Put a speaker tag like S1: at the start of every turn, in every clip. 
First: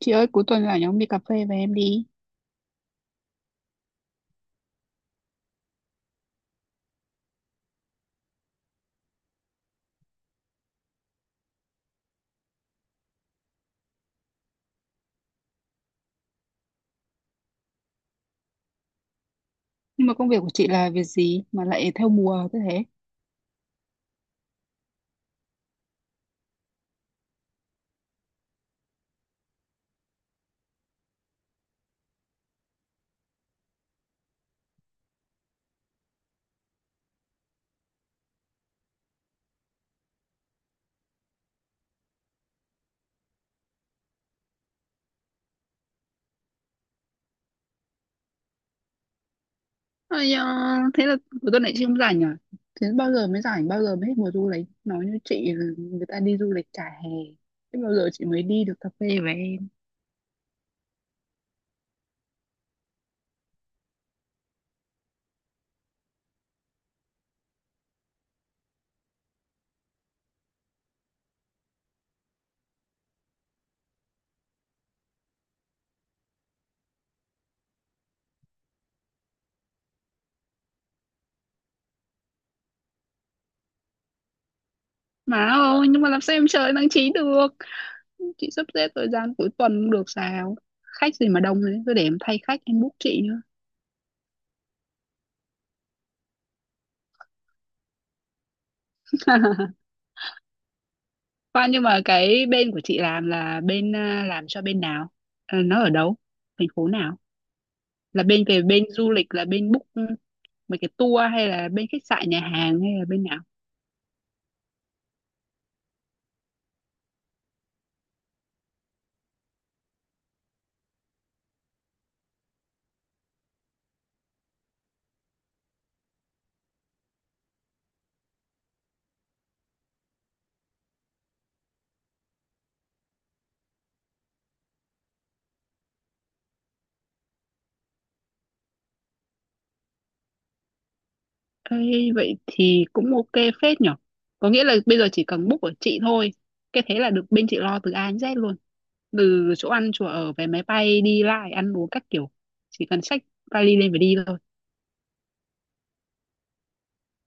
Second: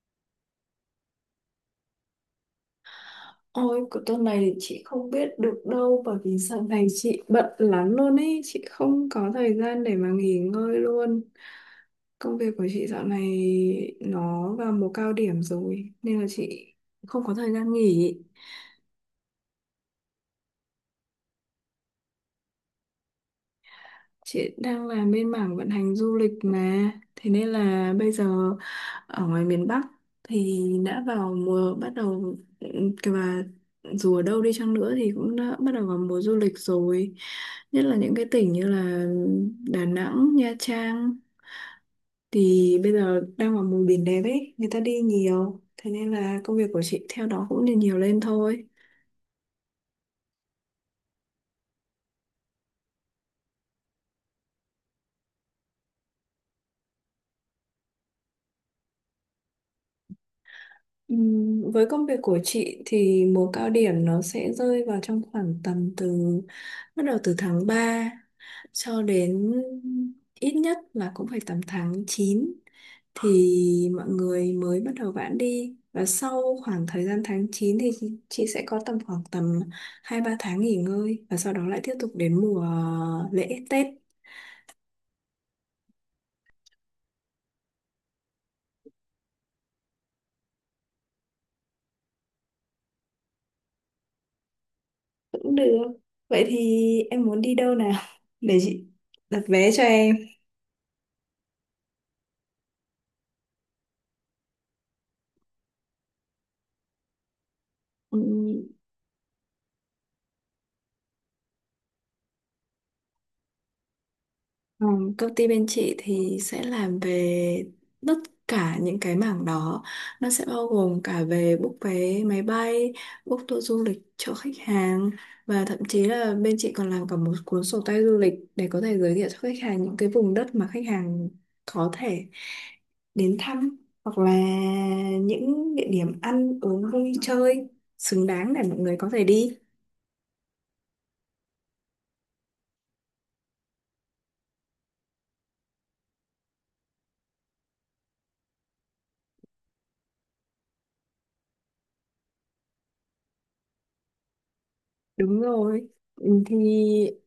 S1: Chị ơi, cuối tuần rảnh ông đi cà phê với em đi.
S2: Ôi, của tuần này thì chị không biết được đâu, bởi vì sau này chị bận lắm luôn ấy, chị không có thời gian để mà nghỉ ngơi luôn. Công việc của chị dạo này nó vào mùa cao điểm rồi nên là chị không có thời gian nghỉ.
S1: Nhưng mà công việc của chị là việc gì mà lại theo mùa thế thế?
S2: Chị đang làm bên mảng vận hành du lịch mà. Thế nên là bây giờ ở ngoài miền Bắc thì đã vào mùa, bắt đầu kìa, và dù ở đâu đi chăng nữa thì cũng đã bắt đầu vào mùa du lịch rồi. Nhất là những cái tỉnh như là Đà Nẵng, Nha Trang, thì bây giờ đang vào mùa biển đẹp ấy, người ta đi nhiều. Thế nên là công việc của chị theo đó cũng nhiều nhiều lên thôi.
S1: Ây da, thế là cuối tuần này chị không rảnh à? Thế bao giờ mới rảnh, bao giờ mới hết mùa du lịch? Nói như chị là người ta đi du lịch cả hè. Thế bao giờ chị mới đi được cà phê với em?
S2: Với công việc của chị thì mùa cao điểm nó sẽ rơi vào trong khoảng tầm từ bắt đầu từ tháng 3 cho đến ít nhất là cũng phải tầm tháng 9, thì mọi người mới bắt đầu vãn đi, và sau khoảng thời gian tháng 9 thì chị sẽ có tầm khoảng tầm 2 3 tháng nghỉ ngơi, và sau đó lại tiếp tục đến mùa lễ Tết
S1: Mà ôi, nhưng mà làm sao em chờ tháng 9 được? Chị sắp xếp thời gian cuối tuần không được sao? Khách gì mà đông thế, cứ để em thay khách, em book chị nữa.
S2: cũng được. Vậy thì em muốn đi đâu nào để chị đặt vé cho em.
S1: Khoan, nhưng mà cái bên của chị làm là bên à, làm cho bên nào? Ờ, nó ở đâu? Thành phố nào?
S2: Ừ.
S1: Là bên về bên du lịch, là bên book mấy cái tour hay là bên khách sạn nhà hàng hay là bên nào?
S2: Ừ, Công ty bên chị thì sẽ làm về tất cả những cái mảng đó. Nó sẽ bao gồm cả về book vé máy bay, book tour du lịch cho khách hàng, và thậm chí là bên chị còn làm cả một cuốn sổ tay du lịch để có thể giới thiệu cho khách hàng những cái vùng đất mà khách hàng có thể đến thăm, hoặc là những địa điểm ăn uống vui chơi xứng đáng để mọi người có thể đi.
S1: Ê, vậy thì cũng ok phết nhở, có nghĩa là bây giờ chỉ cần book của chị thôi, cái thế là được, bên chị lo từ A đến Z luôn, từ chỗ ăn chỗ ở vé máy bay đi lại ăn uống các kiểu, chỉ cần xách vali lên và đi thôi.
S2: Đúng rồi. Ừ, Thì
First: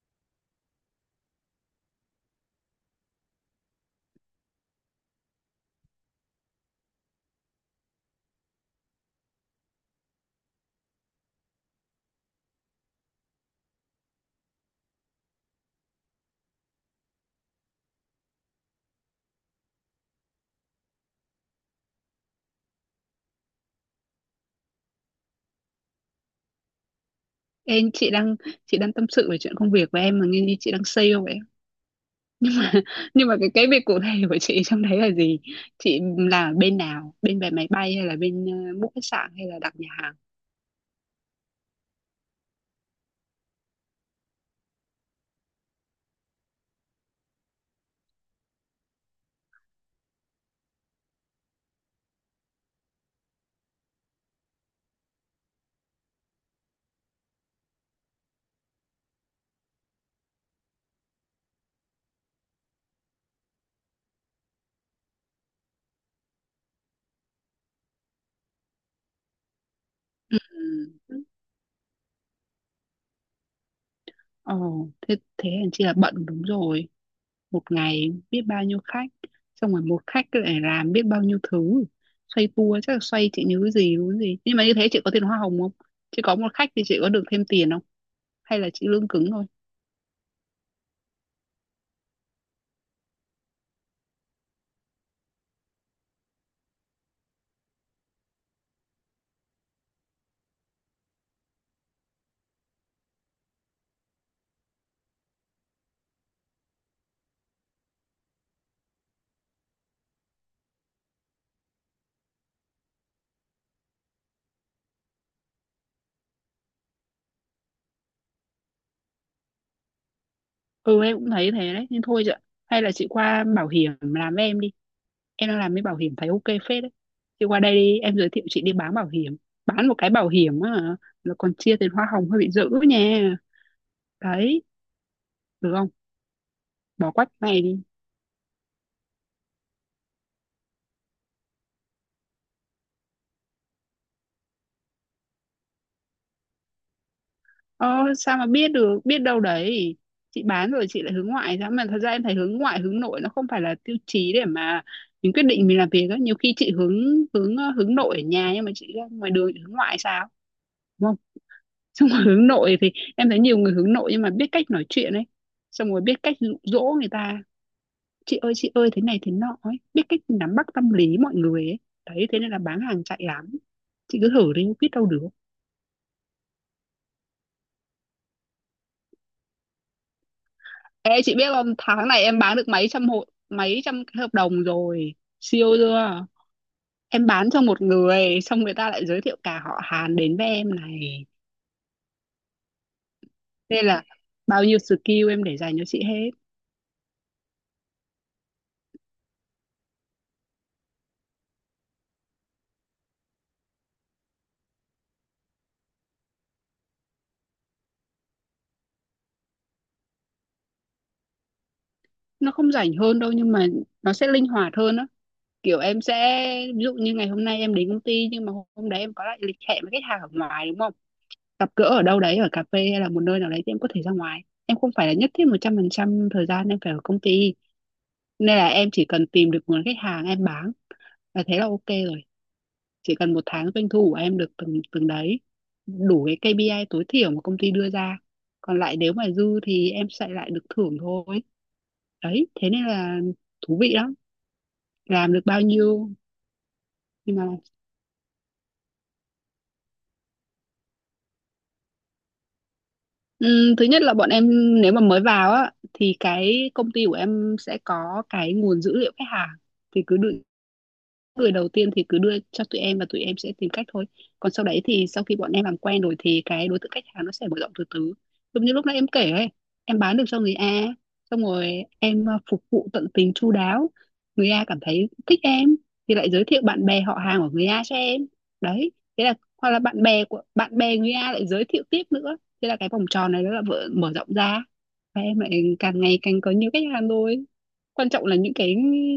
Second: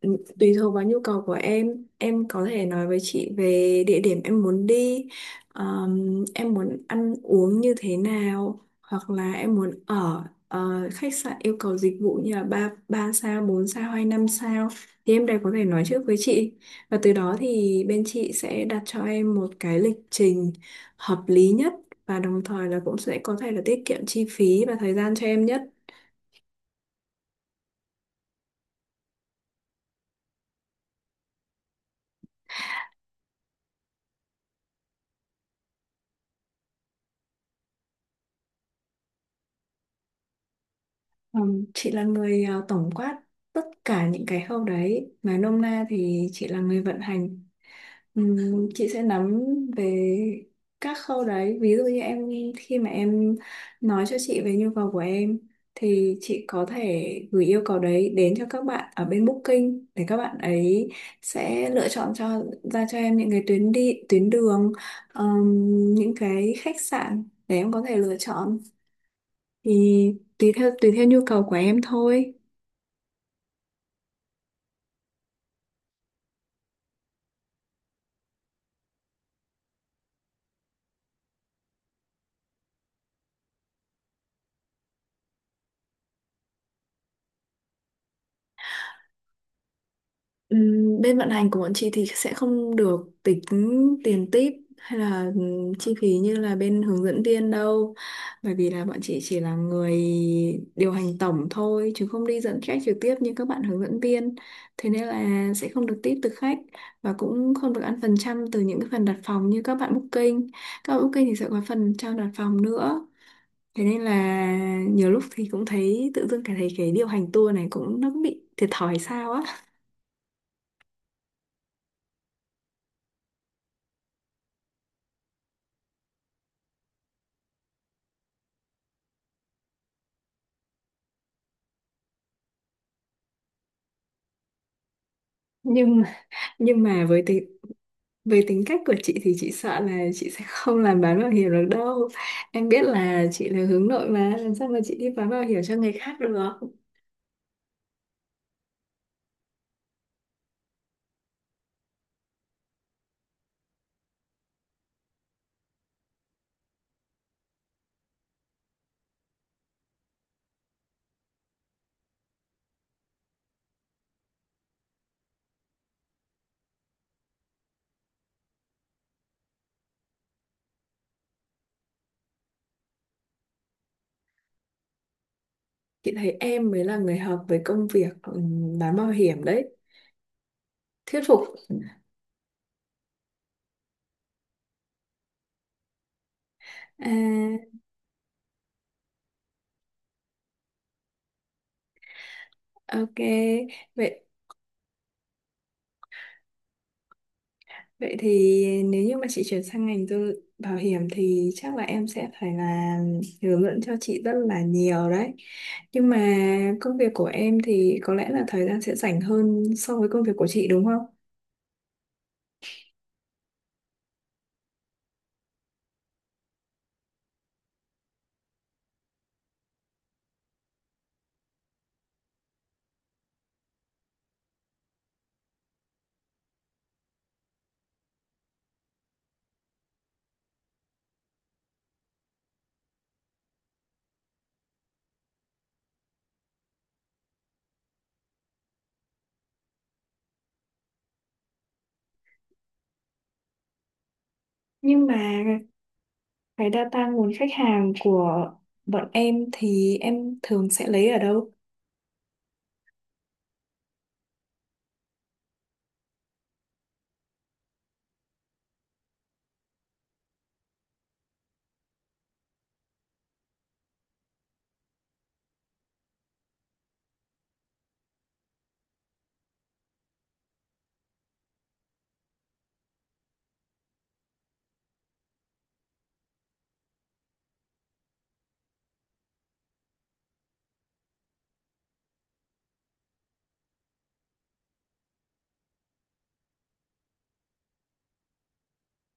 S2: Tùy thuộc vào nhu cầu của em có thể nói với chị về địa điểm em muốn đi, em muốn ăn uống như thế nào, hoặc là em muốn ở khách sạn yêu cầu dịch vụ như là 3 ba sao, 4 sao hay 5 sao, thì em đều có thể nói trước với chị. Và từ đó thì bên chị sẽ đặt cho em một cái lịch trình hợp lý nhất, và đồng thời là cũng sẽ có thể là tiết kiệm chi phí và thời gian cho em nhất.
S1: em chị đang chị đang tâm sự về chuyện công việc của em mà nghe như chị đang sale vậy. Nhưng mà cái việc cụ thể của chị trong đấy là gì? Chị là bên nào, bên vé máy bay hay là bên book khách sạn hay là đặt nhà hàng?
S2: Ừ, chị là người tổng quát tất cả những cái khâu đấy. Nói nôm na thì chị là người vận hành. Chị sẽ nắm về các khâu đấy. Ví dụ như em, khi mà em nói cho chị về nhu cầu của em, thì chị có thể gửi yêu cầu đấy đến cho các bạn ở bên Booking, để các bạn ấy sẽ lựa chọn cho, ra cho em những cái tuyến đi tuyến đường, những cái khách sạn để em có thể lựa chọn, thì
S1: Ừ.
S2: tùy theo nhu cầu của em thôi.
S1: Ờ, thế hèn chi là bận đúng rồi. Một ngày biết bao nhiêu khách. Xong rồi một khách lại làm biết bao nhiêu thứ. Xoay tua chắc là xoay chị nhớ gì đúng gì. Nhưng mà như thế chị có tiền hoa hồng không? Chị có một khách thì chị có được thêm tiền không? Hay là chị lương cứng thôi?
S2: Bên vận hành của bọn chị thì sẽ không được tính tiền tip hay là chi phí như là bên hướng dẫn viên đâu, bởi vì là bọn chị chỉ là người điều hành tổng thôi chứ không đi dẫn khách trực tiếp như các bạn hướng dẫn viên. Thế nên là sẽ không được tip từ khách, và cũng không được ăn phần trăm từ những cái phần đặt phòng như các bạn booking. Các bạn booking thì sẽ có phần trăm đặt phòng nữa. Thế nên là nhiều lúc thì cũng thấy tự dưng cảm thấy cái điều hành tour này cũng, nó cũng bị thiệt thòi sao á.
S1: Ừ, em cũng thấy thế đấy. Nhưng thôi chị ạ. Hay là chị qua bảo hiểm làm với em đi. Em đang làm với bảo hiểm thấy ok phết đấy. Chị qua đây đi. Em giới thiệu chị đi bán bảo hiểm. Bán một cái bảo hiểm á, là còn chia tiền hoa hồng hơi bị dữ nha. Đấy. Được không?
S2: Nhưng mà, nhưng mà
S1: Bỏ quách này đi.
S2: với tính cách của chị thì chị sợ là chị sẽ không làm bán bảo hiểm được đâu. Em biết là chị là hướng nội, mà làm sao mà chị đi bán bảo hiểm cho người khác được.
S1: Ơ sao mà biết được, biết đâu đấy chị bán rồi chị lại hướng ngoại ra mà. Thật ra em thấy hướng ngoại hướng nội nó không phải là tiêu chí để mà mình quyết định mình làm việc á. Nhiều khi chị hướng hướng hướng nội ở nhà nhưng mà chị ra ngoài đường chị hướng ngoại sao, đúng không? Xong rồi hướng nội thì em thấy nhiều người hướng nội nhưng mà biết cách nói chuyện ấy, xong rồi biết cách dụ dỗ người ta, chị ơi thế này thế nọ ấy, biết cách nắm bắt tâm lý mọi người ấy, đấy thế nên là bán hàng chạy lắm, chị cứ thử đi biết đâu được.
S2: Chị thấy em mới là người hợp với công việc bán bảo hiểm đấy. Thuyết
S1: Ê chị biết
S2: phục.
S1: không, tháng này em bán được mấy trăm hộ, mấy trăm cái hợp đồng rồi, siêu chưa?
S2: À,
S1: Em bán cho một người xong người ta lại giới thiệu cả họ Hàn đến với em này,
S2: ok.
S1: nên là
S2: Vậy
S1: bao nhiêu skill em để dành cho chị hết.
S2: Vậy thì nếu như mà chị chuyển sang ngành tư bảo hiểm thì chắc là em sẽ phải là hướng dẫn cho chị rất là nhiều đấy. Nhưng mà công việc của em thì có lẽ là thời gian sẽ rảnh hơn so với công việc của chị đúng không?
S1: Nó không rảnh hơn đâu nhưng mà nó sẽ linh hoạt hơn á, kiểu em sẽ ví dụ như ngày hôm nay em đến công ty nhưng mà hôm đấy em có lại lịch hẹn với khách hàng ở ngoài đúng không, gặp gỡ ở đâu đấy ở cà phê hay là một nơi nào đấy thì em có thể ra ngoài, em không phải là nhất thiết 100% thời gian em phải ở công ty, nên là em chỉ cần tìm được nguồn khách hàng em bán và thế là ok rồi, chỉ cần một tháng doanh thu của em được từng từng đấy, đủ cái KPI tối thiểu mà công ty đưa ra, còn lại nếu mà dư thì em sẽ lại được thưởng thôi, đấy thế nên là thú vị lắm.
S2: Nhưng
S1: Làm được
S2: mà
S1: bao nhiêu.
S2: cái data nguồn
S1: Nhưng mà
S2: khách hàng của bọn em thì em thường sẽ lấy ở đâu?
S1: Thứ nhất là bọn em, nếu mà mới vào á thì cái công ty của em sẽ có cái nguồn dữ liệu khách hàng, thì cứ định người đầu tiên thì cứ đưa cho tụi em và tụi em sẽ tìm cách thôi. Còn sau đấy thì sau khi bọn em làm quen rồi thì cái đối tượng khách hàng nó sẽ mở rộng từ từ, giống như lúc nãy em kể ấy, em bán được cho người A, xong rồi em phục vụ tận tình chu đáo, người A cảm thấy thích em thì lại giới thiệu bạn bè họ hàng của người A cho em, đấy thế là hoặc là bạn bè của bạn bè người A lại giới thiệu tiếp nữa, thế là cái vòng tròn này nó là mở rộng ra và em lại càng ngày càng có nhiều khách hàng thôi. Quan trọng là những cái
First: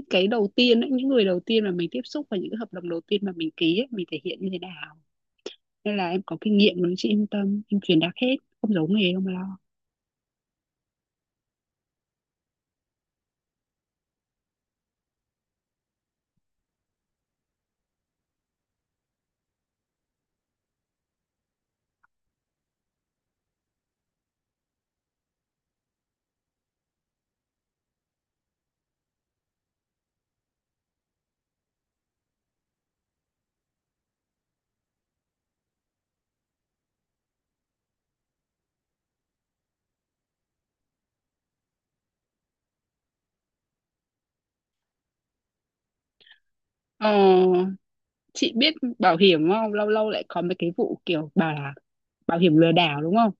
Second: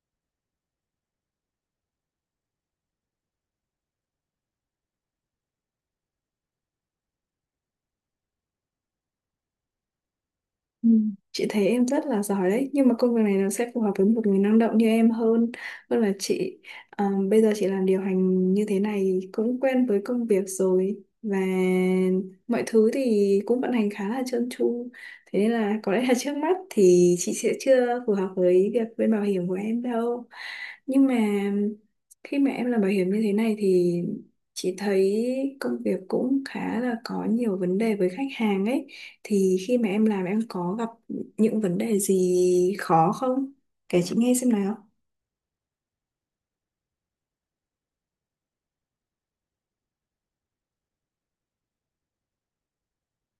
S1: cái đầu tiên ấy, những người đầu tiên mà mình tiếp xúc và những cái hợp đồng đầu tiên mà mình ký ấy, mình thể hiện như thế nào, nên là em có kinh nghiệm rồi chị yên tâm, em truyền đạt hết không giấu nghề không lo.
S2: Ừ. Chị thấy em rất là giỏi đấy, nhưng mà công việc này nó sẽ phù hợp với một người năng động như em hơn, hơn là chị. Ờ, bây giờ chị làm điều hành như thế này thì cũng quen với công việc rồi, và mọi thứ thì cũng vận hành khá là trơn tru, thế nên là có lẽ là trước mắt thì chị sẽ chưa phù hợp với việc bên bảo hiểm của em đâu. Nhưng mà khi mà em làm bảo hiểm như thế này thì chị thấy công việc cũng khá là có nhiều vấn đề với khách hàng ấy, thì khi mà em làm em có gặp những vấn đề gì khó không? Kể chị nghe xem nào.
S1: Ờ, chị biết bảo hiểm không, lâu lâu lại có mấy cái vụ kiểu bảo là bảo hiểm lừa đảo đúng không,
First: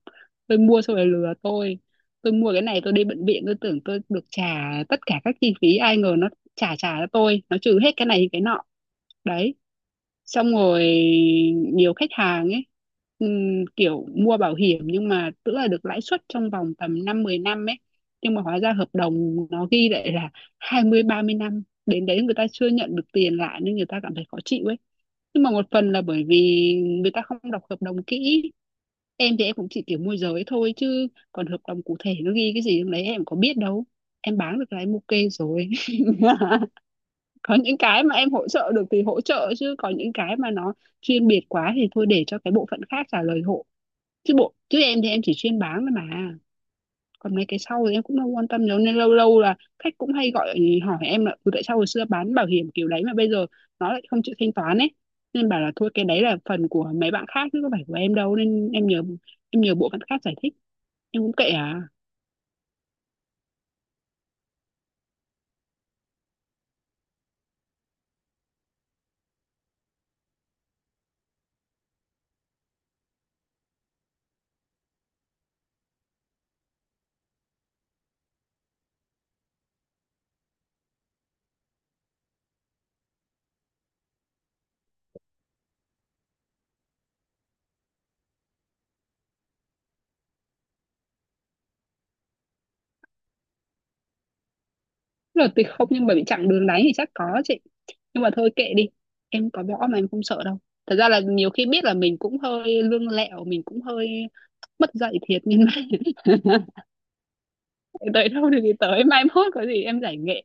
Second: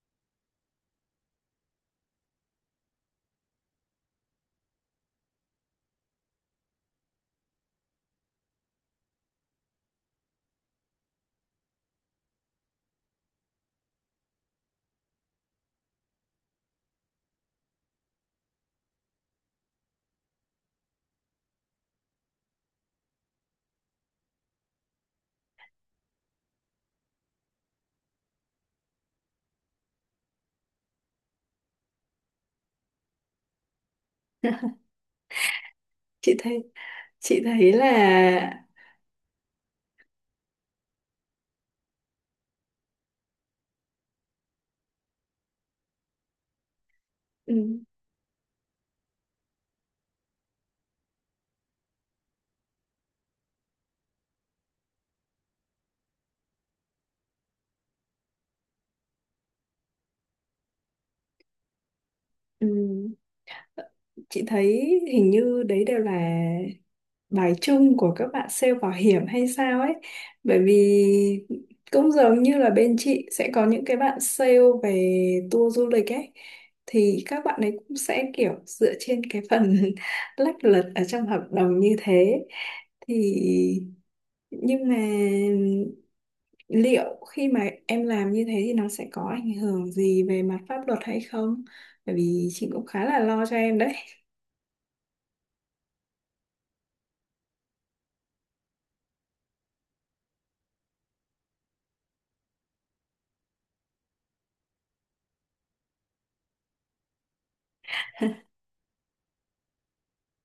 S1: tôi mua xong rồi lừa tôi mua cái này tôi đi bệnh viện tôi tưởng tôi được trả tất cả các chi phí, ai ngờ nó trả trả cho tôi nó trừ hết cái này cái nọ, đấy. Xong rồi nhiều khách hàng ấy, kiểu mua bảo hiểm nhưng mà tức là được lãi suất trong vòng tầm 5-10 năm ấy, nhưng mà hóa ra hợp đồng nó ghi lại là 20-30 năm, đến đấy người ta chưa nhận được tiền lại nên người ta cảm thấy khó chịu ấy. Nhưng mà một phần là bởi vì người ta không đọc hợp đồng kỹ. Em thì em cũng chỉ kiểu môi giới thôi chứ còn hợp đồng cụ thể nó ghi cái gì trong đấy em có biết đâu, em bán được là em ok rồi.
S2: Chị thấy chị
S1: Có
S2: thấy
S1: những
S2: là
S1: cái mà em hỗ trợ được thì hỗ trợ, chứ có những cái mà nó chuyên biệt quá thì thôi để cho cái bộ phận khác trả lời hộ, chứ em thì em chỉ chuyên bán thôi mà, còn mấy cái
S2: ừ,
S1: sau thì em cũng không quan tâm nhiều nên lâu lâu là khách cũng hay gọi ừ, hỏi em là "Ừ, tại sao hồi xưa bán bảo hiểm kiểu đấy mà bây giờ nó lại không chịu thanh toán ấy", nên bảo là thôi cái đấy là phần của mấy bạn khác chứ có phải của em đâu, nên em nhờ bộ phận khác giải thích em cũng kệ à.
S2: ừ, chị thấy hình như đấy đều là bài chung của các bạn sale bảo hiểm hay sao ấy. Bởi vì cũng giống như là bên chị sẽ có những cái bạn sale về tour du lịch ấy, thì các bạn ấy cũng sẽ kiểu dựa trên cái phần lách luật ở trong hợp đồng như thế, thì nhưng mà liệu khi mà em làm như thế thì nó sẽ có ảnh hưởng gì về mặt pháp luật hay không? Bởi vì chị cũng khá là lo cho em đấy.
S1: Là tuyệt không nhưng mà bị chặn đường đánh thì chắc có chị, nhưng mà thôi kệ đi, em có võ mà em không sợ đâu. Thật ra là nhiều khi biết là mình cũng hơi lương lẹo, mình cũng hơi mất dạy thiệt nhưng mà tới đâu thì tới, mai mốt có gì em giải nghệ.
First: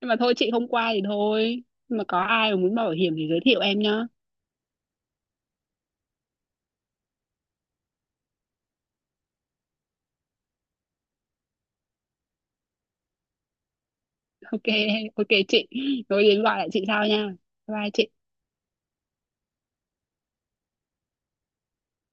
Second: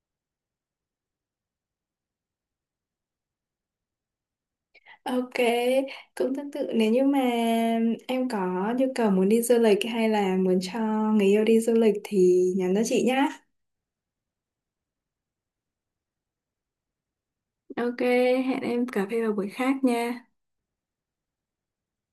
S1: Nhưng mà thôi chị không qua thì thôi, nhưng mà có ai mà muốn bảo hiểm thì giới thiệu em nhá.
S2: Ok, cũng tương tự, nếu như mà em có nhu cầu muốn đi du lịch, hay là muốn cho người yêu đi du lịch thì nhắn cho chị nhá.
S1: Ok, ok chị, rồi đến gọi lại chị sau nha, bye bye
S2: Ok,
S1: chị.
S2: hẹn em cà phê vào buổi khác nha.